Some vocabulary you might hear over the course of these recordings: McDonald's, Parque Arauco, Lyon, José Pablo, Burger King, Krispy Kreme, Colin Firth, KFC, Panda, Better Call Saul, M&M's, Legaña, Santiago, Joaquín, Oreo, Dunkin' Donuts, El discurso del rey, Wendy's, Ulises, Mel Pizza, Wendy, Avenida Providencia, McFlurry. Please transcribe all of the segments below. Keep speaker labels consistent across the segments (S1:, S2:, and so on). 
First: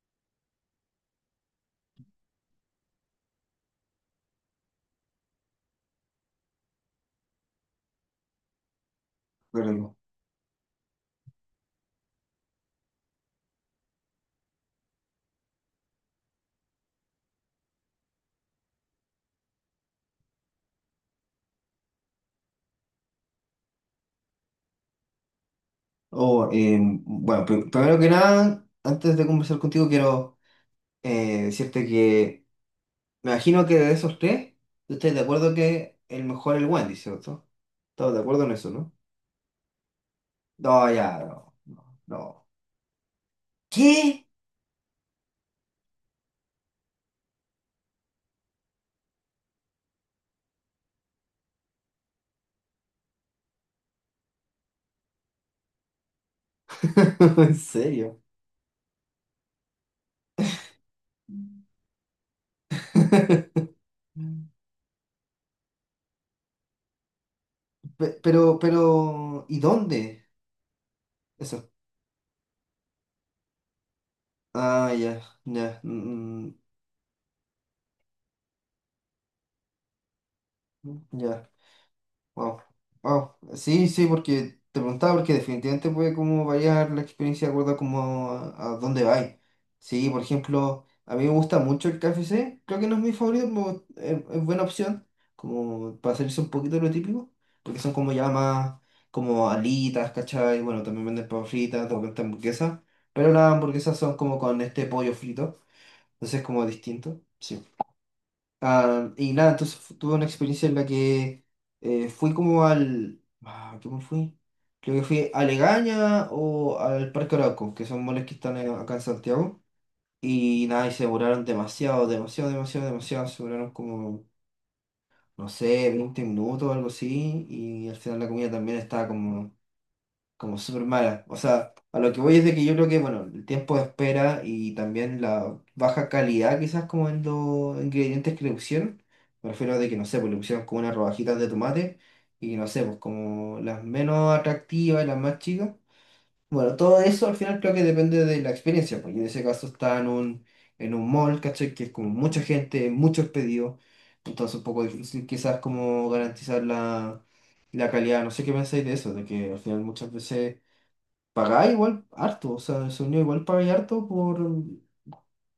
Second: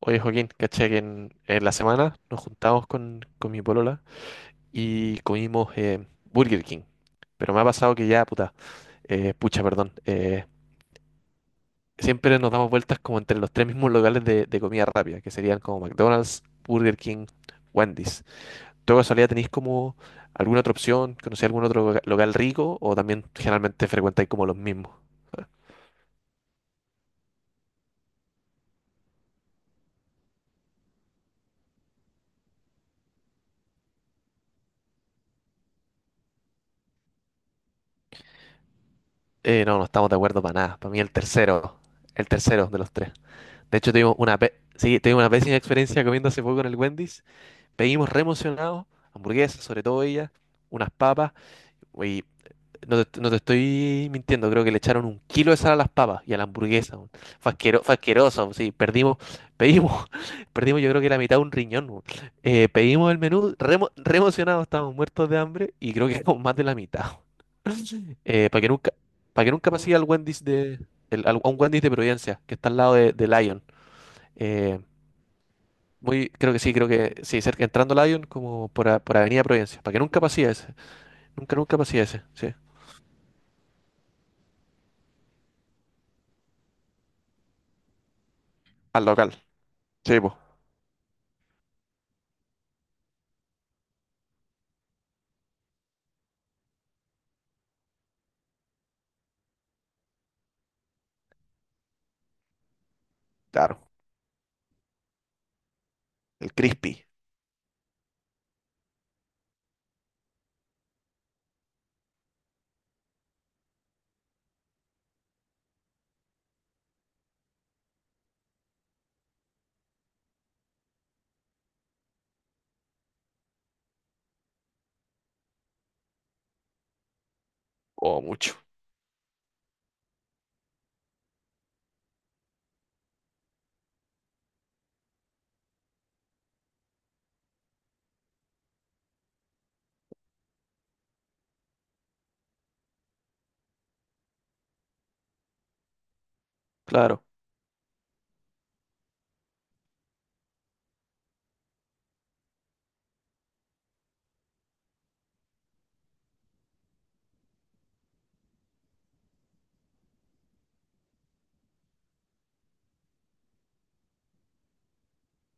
S1: Oye, Joaquín, caché que en la semana nos juntamos con mi polola y comimos Burger King. Pero me ha pasado que ya, puta, pucha,
S2: Pero,
S1: perdón, siempre nos damos vueltas como entre los tres mismos locales de comida rápida, que serían como McDonald's, Burger King, Wendy's. ¿Tú de casualidad tenéis como alguna otra opción? ¿Conocéis algún otro local rico? ¿O también generalmente frecuentáis como los mismos?
S2: oh, bueno, primero que nada, antes de conversar contigo, quiero decirte que me imagino que de esos tres, tú estás de acuerdo que el mejor es el Wendy, ¿cierto? Estamos de acuerdo en eso, ¿no?
S1: No, no estamos de acuerdo para nada.
S2: No,
S1: Para mí
S2: ya, no, no,
S1: el
S2: no.
S1: tercero de los tres. De hecho, tuvimos
S2: ¿Qué?
S1: sí, tuvimos una pésima experiencia comiendo hace poco en el Wendy's. Pedimos re emocionados, hamburguesas, sobre todo ellas, unas papas. Y no te estoy mintiendo, creo que le echaron un kilo de sal a las papas y a la hamburguesa, weón. Fue
S2: ¿En
S1: fue
S2: serio?
S1: asqueroso, sí, pedimos, perdimos yo creo que la mitad de un riñón, weón. Pedimos el menú, re emocionados, estábamos muertos de hambre y creo que con más de la mitad, weón. Eh, para que nunca, para
S2: Pero,
S1: que
S2: ¿y
S1: nunca pasé al
S2: dónde?
S1: Wendy's a un
S2: Eso.
S1: Wendy's de Providencia, que está al lado de Lion. Eh,
S2: Ah, ya, ya,
S1: Muy,
S2: mm,
S1: creo que sí, cerca entrando a Lyon por Avenida Providencia, para que nunca pasía ese,
S2: mm, ya.
S1: nunca pasía ese, sí.
S2: Wow, wow. Sí, sí, porque te preguntaba, porque definitivamente puede como variar la experiencia de acuerdo como a dónde
S1: Al local.
S2: vais. Sí,
S1: Sí,
S2: por
S1: pues.
S2: ejemplo, a mí me gusta mucho el KFC, creo que no es mi favorito, pero es buena opción, como para salirse un poquito de lo típico, porque son como ya más, como alitas, ¿cachai? Bueno, también venden papas fritas, de repente hamburguesas, pero las
S1: Claro.
S2: hamburguesas son como con este pollo frito, entonces es
S1: El
S2: como
S1: crispy.
S2: distinto. Sí. Ah, y nada, entonces tuve una experiencia en la que fui como al... Ah, ¿cómo fui? Creo que fui a Legaña o al Parque Arauco, que son moles que están acá en Santiago. Y nada, y se demoraron demasiado, demasiado, demasiado, demasiado. Se demoraron como, no sé, 20 minutos o algo así. Y al final
S1: O
S2: la comida
S1: mucho.
S2: también estaba como súper mala. O sea, a lo que voy es de que yo creo que, bueno, el tiempo de espera y también la baja calidad quizás como en los ingredientes que le pusieron. Me refiero a de que, no sé, pues le pusieron como unas rodajitas de tomate y no sé, pues como las menos atractivas y las más chicas. Bueno, todo
S1: Claro,
S2: eso al final creo que depende de la experiencia, porque en ese caso está en en un mall, ¿cachai? Que es como mucha gente, muchos pedidos, entonces un poco difícil quizás como garantizar la calidad. No sé qué pensáis de eso, de que al final muchas veces pagáis igual harto, o sea, el sonido igual pagáis harto por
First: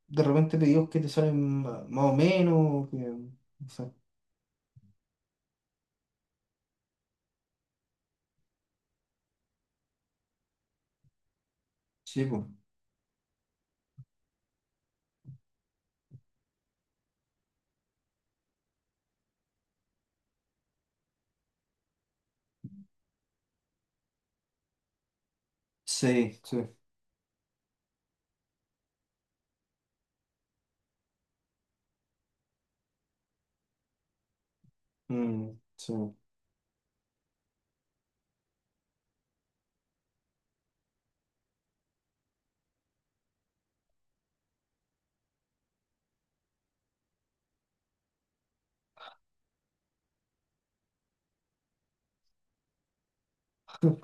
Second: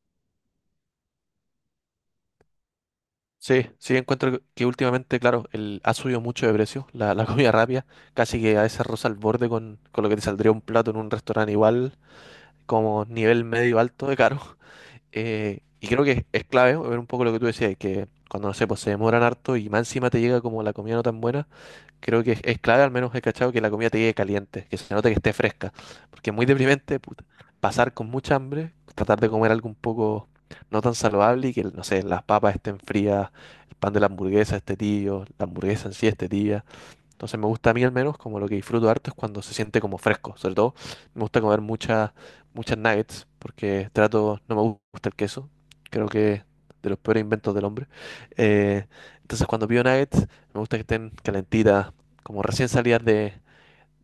S2: de repente pedidos que te salen más o menos, o que,
S1: sí,
S2: o sea,
S1: sí, encuentro que últimamente, claro, ha subido mucho de precio la comida rápida, casi que a veces rosa al borde con lo que te saldría un plato en un restaurante igual,
S2: sí, pues,
S1: como nivel medio alto de caro. Y creo que es clave ver un poco lo que tú decías, que cuando, no sé, pues se demoran harto y más encima te llega como la comida no tan buena. Creo que es clave, al menos he cachado, que la comida te llegue caliente, que se note que esté fresca. Porque es
S2: sí,
S1: muy
S2: sí,
S1: deprimente, puta, pasar con mucha hambre, tratar de comer algo un poco no tan saludable y que, no sé, las papas estén frías, el pan de la hamburguesa esté tibio, la
S2: mm,
S1: hamburguesa
S2: sí.
S1: en sí esté tibia. Entonces me gusta a mí al menos, como lo que disfruto harto es cuando se siente como fresco. Sobre todo me gusta comer muchas nuggets porque trato, no me gusta el queso. Creo que es de los peores inventos del hombre. Eh, entonces cuando pido nuggets me gusta que estén calentitas, como recién salidas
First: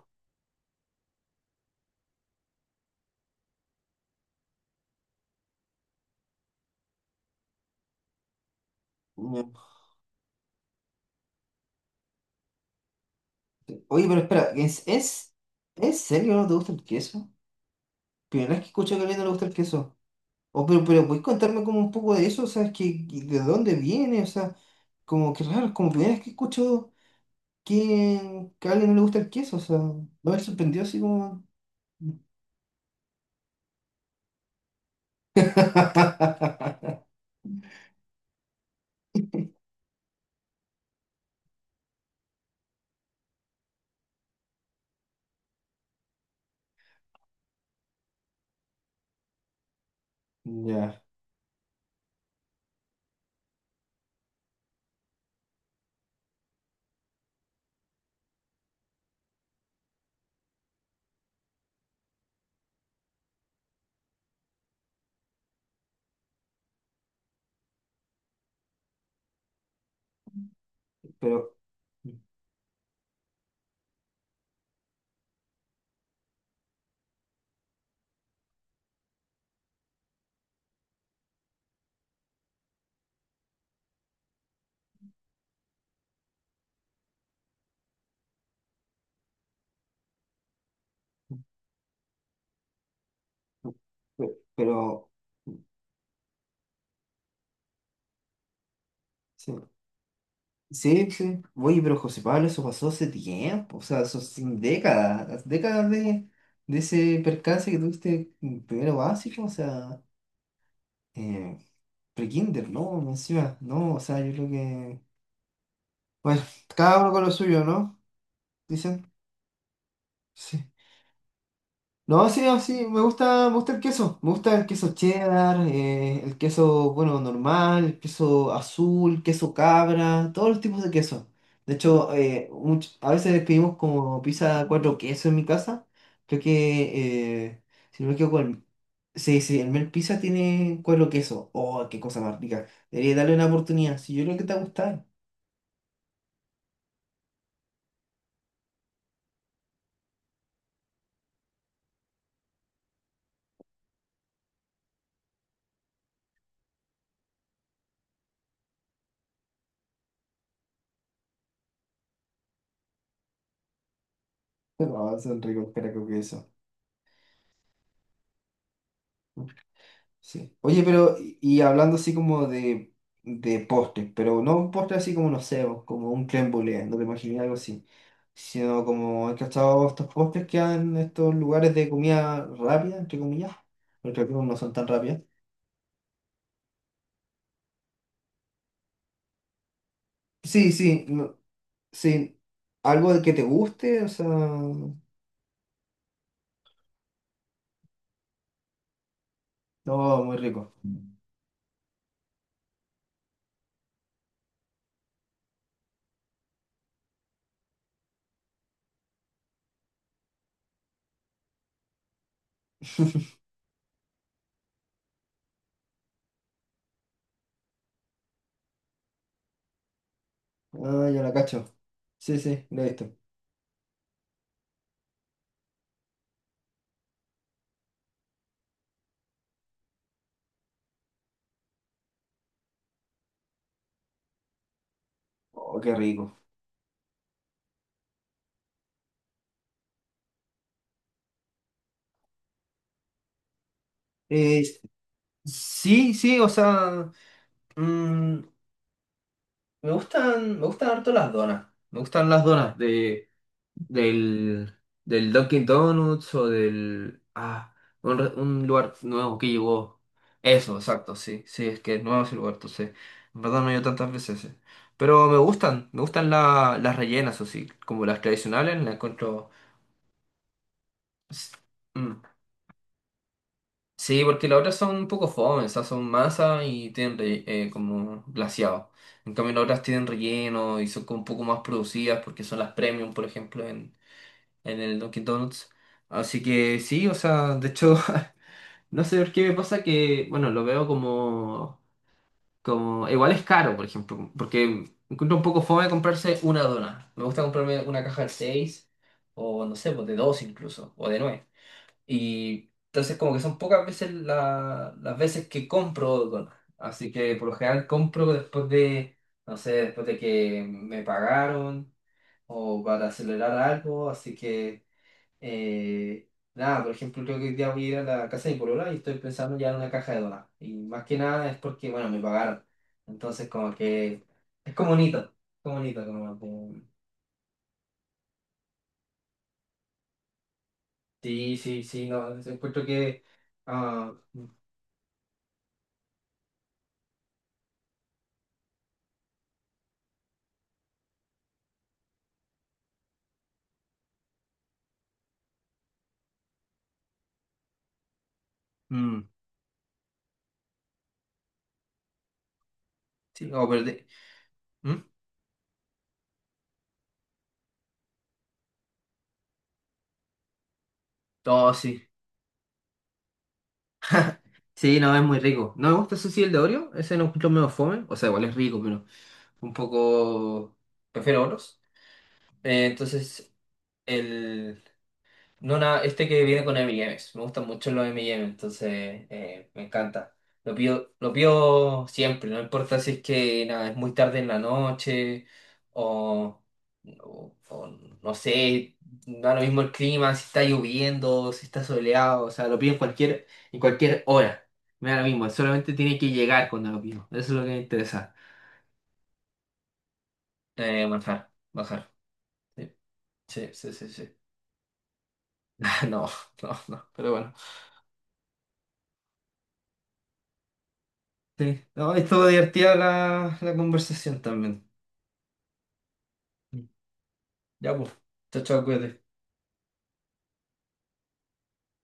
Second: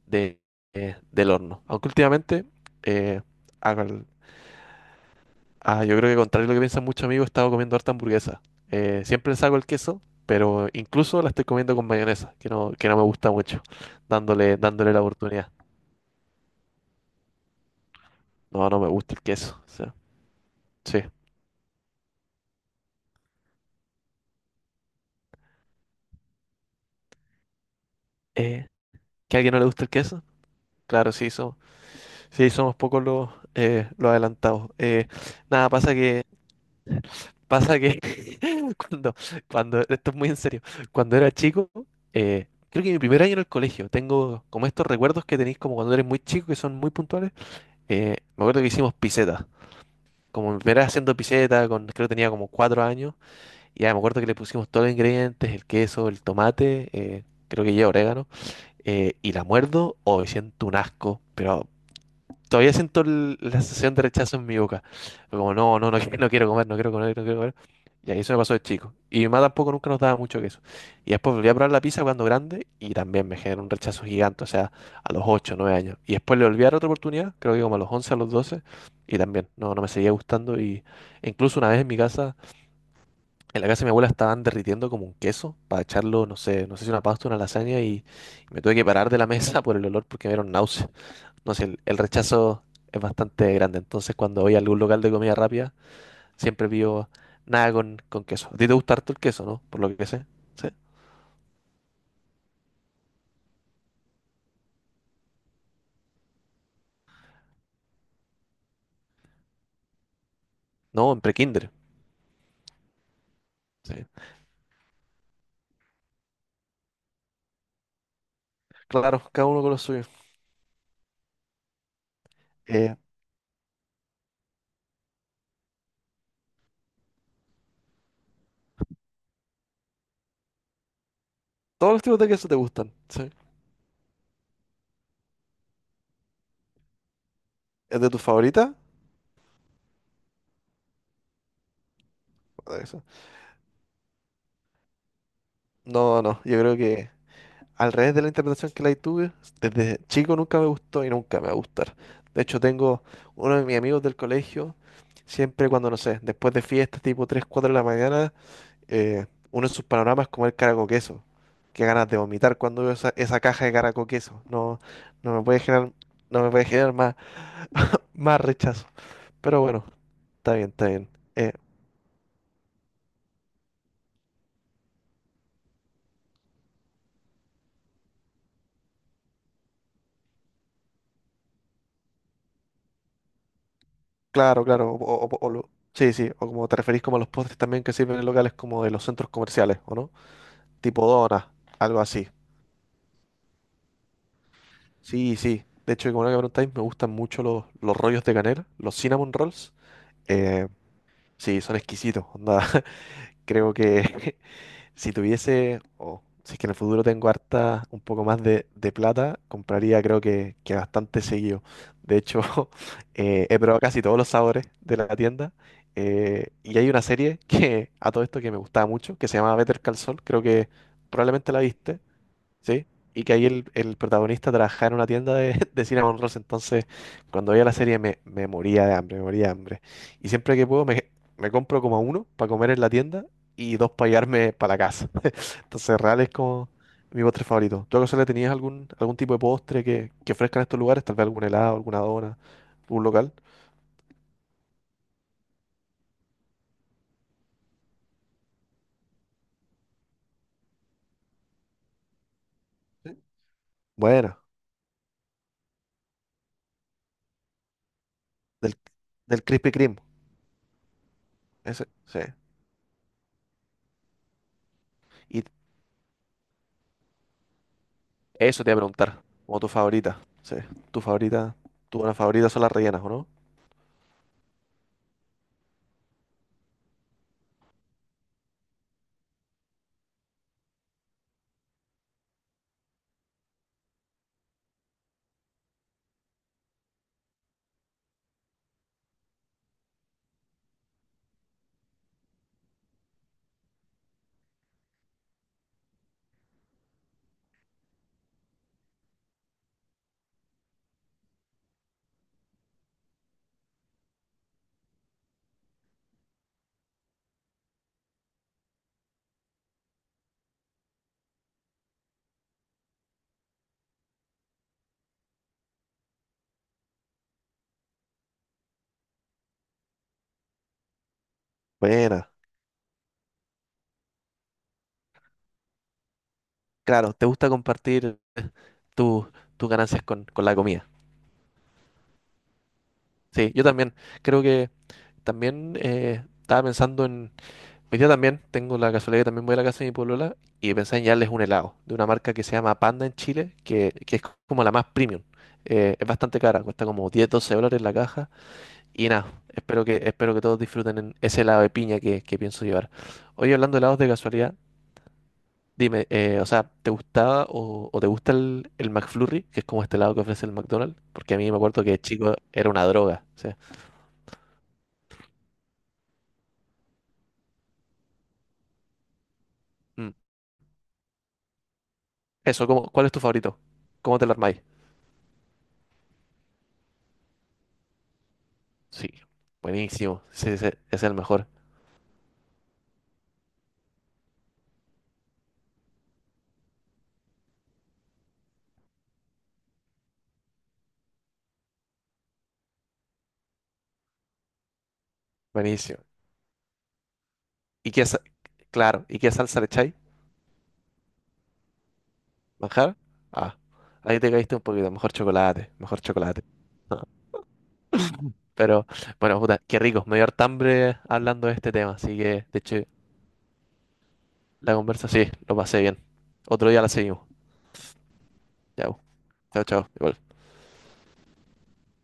S1: de, del horno. Aunque últimamente eh, hago el- ah, yo creo que contrario a lo que piensan muchos amigos, he estado comiendo harta hamburguesa. Siempre le
S2: Ya.
S1: saco el queso, pero incluso la estoy comiendo con mayonesa, que no me gusta mucho,
S2: Oye, pero espera,
S1: dándole la oportunidad.
S2: ¿en serio no te gusta el queso? Primera vez que
S1: No, no me
S2: escucho que a
S1: gusta
S2: alguien
S1: el
S2: no le gusta el
S1: queso, o sea,
S2: queso. O,
S1: sí.
S2: pero, ¿puedes contarme como un poco de eso? O sea, es que ¿de dónde viene? O sea, como que raro, es como primera vez que escucho
S1: Eh,
S2: que a alguien no le gusta el
S1: ¿Que a alguien
S2: queso.
S1: no
S2: O
S1: le
S2: sea,
S1: gusta el
S2: no
S1: queso?
S2: me ha sorprendido así
S1: Claro, sí,
S2: como...
S1: somos, sí, somos pocos los adelantados. Nada, pasa que cuando, esto es muy en serio, cuando era chico, creo que mi primer año en el colegio, tengo como estos recuerdos que tenéis como cuando eres muy chico que son muy puntuales. Me acuerdo que hicimos piseta. Como me era
S2: Ya,
S1: haciendo piseta, con, creo que tenía como cuatro años. Y ya me acuerdo que le pusimos todos los ingredientes, el queso, el tomate, creo que lleva orégano. Y la muerdo, o me siento un asco, pero todavía siento la sensación de rechazo en mi boca. Fue como, no, no, no, no quiero comer, no quiero comer, no quiero comer. Y ahí eso me pasó de chico. Y mi mamá tampoco nunca nos daba mucho queso. Y después volví
S2: pero...
S1: a probar la pizza cuando grande y también me generó un rechazo gigante, o sea, a los 8 9 años. Y después le volví a dar otra oportunidad, creo que como a los 11 a los 12 y también no, no me seguía gustando. Y e incluso una vez en mi casa, en la casa de mi abuela estaban derritiendo como un queso para echarlo, no sé, no sé si una pasta, una lasaña, y me tuve que parar de la mesa por el olor porque me dieron náuseas. No sé, el rechazo es bastante grande. Entonces, cuando voy a
S2: Pero,
S1: algún local de comida rápida, siempre pido nada con queso. ¿A ti te gusta harto el queso,
S2: sí,
S1: no? Por lo que sé. ¿Sí?
S2: sí, sí. Oye, pero José Pablo, eso pasó hace tiempo, o sea, eso sin décadas, las décadas de ese percance que tuviste en primero básico, o sea,
S1: No, en
S2: eh,
S1: prekinder.
S2: pre-kinder, ¿no? Encima, no, o
S1: Sí.
S2: sea, yo creo que, bueno, cada uno con lo suyo, ¿no? Dicen,
S1: Claro, cada uno con lo suyo.
S2: sí. No, sí, no, sí,
S1: Eh,
S2: me gusta el queso. Me gusta el queso cheddar, el queso, bueno, normal, el queso azul, queso cabra, todos los tipos de queso. De
S1: Todos los
S2: hecho,
S1: tipos de queso te gustan.
S2: a
S1: ¿Sí?
S2: veces pedimos como pizza 4 quesos en mi casa. Creo que,
S1: ¿Es
S2: si no
S1: de
S2: me
S1: tus
S2: equivoco,
S1: favoritas?
S2: sí, sí, el Mel Pizza tiene cuero queso. Oh, qué cosa más rica.
S1: Puta que sí.
S2: Debería darle una oportunidad. Si yo creo que te va a gustar.
S1: No, no, yo creo que al revés de la interpretación que la tuve, desde chico nunca me gustó y nunca me va a gustar. De hecho, tengo uno de mis amigos del colegio, siempre cuando, no sé, después de fiestas, tipo 3 4 de la mañana, uno de sus panoramas como el caraco queso. Qué ganas de vomitar cuando veo esa caja de caraco queso. No,
S2: Pero, ah,
S1: no
S2: son
S1: me puede
S2: ricos,
S1: generar,
S2: pero con
S1: no
S2: queso.
S1: me puede generar más, más rechazo. Pero bueno, está
S2: Sí.
S1: bien,
S2: Oye,
S1: está bien.
S2: pero, y
S1: Eh,
S2: y hablando así como de postres, pero no un postre así como, no sé, o como un crème brûlée, no te imaginé algo así, sino como, he cachado estos postres que hay en estos lugares de comida rápida, entre comillas, porque algunos no
S1: claro,
S2: son tan
S1: claro. O,
S2: rápidas.
S1: o- o- o lo- sí, sí. O como te referís como a los postres también que sirven en locales como de los centros comerciales, ¿o no?
S2: Sí, sí,
S1: Tipo
S2: no,
S1: donas, algo así.
S2: sí, algo de que te guste, o sea, no,
S1: Sí, sí. De hecho, como no que preguntáis, me gustan mucho los rollos de canela, los cinnamon rolls.
S2: muy
S1: Eh,
S2: rico.
S1: sí, son exquisitos. Onda, creo que si tuviese, o si es que en el futuro tengo harta, un poco más de plata, compraría creo que bastante seguido. De hecho, he probado casi todos los sabores de la tienda. Y hay una serie que a todo esto que me gustaba mucho, que se llama Better Call Saul, creo que
S2: Ah, ya la
S1: probablemente la
S2: cacho.
S1: viste,
S2: Sí, sí, lo
S1: ¿sí?
S2: he visto.
S1: Y que ahí el protagonista trabajaba en una tienda de cinnamon rolls, entonces cuando veía la serie me moría de hambre, me moría de hambre. Y siempre que puedo me compro como uno para comer en la tienda y dos para llevarme para la casa.
S2: Oh, qué
S1: Entonces, real es
S2: rico.
S1: como mi postre favorito. ¿Tú acaso le tenías algún, algún tipo de postre que ofrezcan estos lugares? Tal vez algún helado, alguna dona, un local.
S2: Eh, sí, sí, o sea, mm, me gustan, me gustan harto las donas. Me gustan las donas
S1: Sí. Buena,
S2: del, del Dunkin' Donuts o del... Ah, un, un
S1: del,
S2: lugar nuevo
S1: del
S2: que
S1: Krispy Kreme.
S2: llegó. Eso, exacto, sí. Sí, es
S1: Ese,
S2: que es
S1: sí.
S2: nuevo ese lugar, entonces... En verdad no he ido tantas veces. Eh. Pero
S1: Y
S2: me gustan las rellenas, o sí. Como las
S1: eso te iba
S2: tradicionales,
S1: a
S2: las
S1: preguntar,
S2: encuentro...
S1: como tu favorita. Sí, tu favorita, tu dona
S2: Mm.
S1: favorita son las rellenas, ¿o no?
S2: Sí, porque las otras son un poco fome, o sea, son masa y tienen como glaseado. En cambio, las otras tienen relleno y son como un poco más producidas porque son las premium, por ejemplo, en el Dunkin' Donuts. Así que sí, o sea, de hecho, no sé por qué me pasa que, bueno, lo veo como, como, igual es caro, por ejemplo, porque encuentro un poco fome comprarse una dona. Me gusta comprarme una caja de 6 o, no sé, pues, de 2 incluso, o de 9. Y entonces como que son pocas veces las veces que compro donas. Así que por lo general compro después de, no sé, después de que me pagaron o para acelerar algo. Así que, nada, por ejemplo, creo que hoy día voy a ir a la casa de mi polola y estoy pensando ya en una caja de donas. Y más que nada es porque, bueno, me
S1: Buena.
S2: pagaron. Entonces como que es como bonito, como bonito, como... como...
S1: Claro, te gusta compartir tu- tus ganancias con la comida.
S2: Sí, sí, sí, no, encuentro que...
S1: Sí, yo también.
S2: ah,
S1: Creo que también estaba pensando, hoy día también tengo la casualidad que también voy a la casa de mi polola y pensé en llevarles un helado de una marca que se llama Panda en Chile, que es como la más premium. Es bastante cara, cuesta como 10-12 dólares la caja y
S2: mm,
S1: nada, espero que todos disfruten en ese helado de piña que pienso llevar.
S2: sí,
S1: Hoy
S2: no,
S1: hablando de
S2: pero
S1: helados
S2: de...
S1: de casualidad,
S2: ¿Mm?
S1: dime, ¿te gustaba o te gusta el McFlurry, que es como este helado que ofrece el McDonald's? Porque a mí me
S2: Oh,
S1: acuerdo que de
S2: sí.
S1: chico era una droga, o sea,
S2: Sí, no, es muy rico. No me gusta ese sí, el de Oreo. Ese no encuentro medio fome. O sea, igual es rico, pero un
S1: mm.
S2: poco... Prefiero otros.
S1: Eso, ¿cuál es tu
S2: Entonces,
S1: favorito? ¿Cómo te lo armáis?
S2: el... No, nada, este que viene con M&M's. Me gustan mucho los M&M's,
S1: Sí,
S2: entonces me
S1: buenísimo.
S2: encanta.
S1: Sí, ese es el
S2: Lo
S1: mejor.
S2: pido siempre, no importa si es que nada, es muy tarde en la noche o, o no sé, da lo mismo el clima, si está lloviendo, si está soleado, o sea, lo pido en cualquier hora. Me da lo mismo, solamente
S1: Buenísimo.
S2: tiene que llegar cuando lo pido. Eso es lo que me
S1: ¿Y qué, sa-
S2: interesa.
S1: claro, ¿y qué salsa le echáis?
S2: Bajar, bajar.
S1: ¿Manjar? Ah,
S2: Sí, sí, sí, sí.
S1: ahí te
S2: Sí.
S1: caíste un poquito. Mejor chocolate, mejor
S2: No,
S1: chocolate.
S2: no,
S1: Ah,
S2: no, pero bueno.
S1: Pero, bueno, puta, qué rico. Me dio harta hambre hablando de este
S2: Sí.
S1: tema.
S2: No,
S1: Así
S2: estuvo
S1: que, de hecho,
S2: divertida la, la conversación
S1: la
S2: también.
S1: conversa sí, lo pasé bien. Otro día la seguimos.
S2: Ya, pues. Chao, chao,
S1: Ya, bu,
S2: cuídate.
S1: chao, chao. Igual.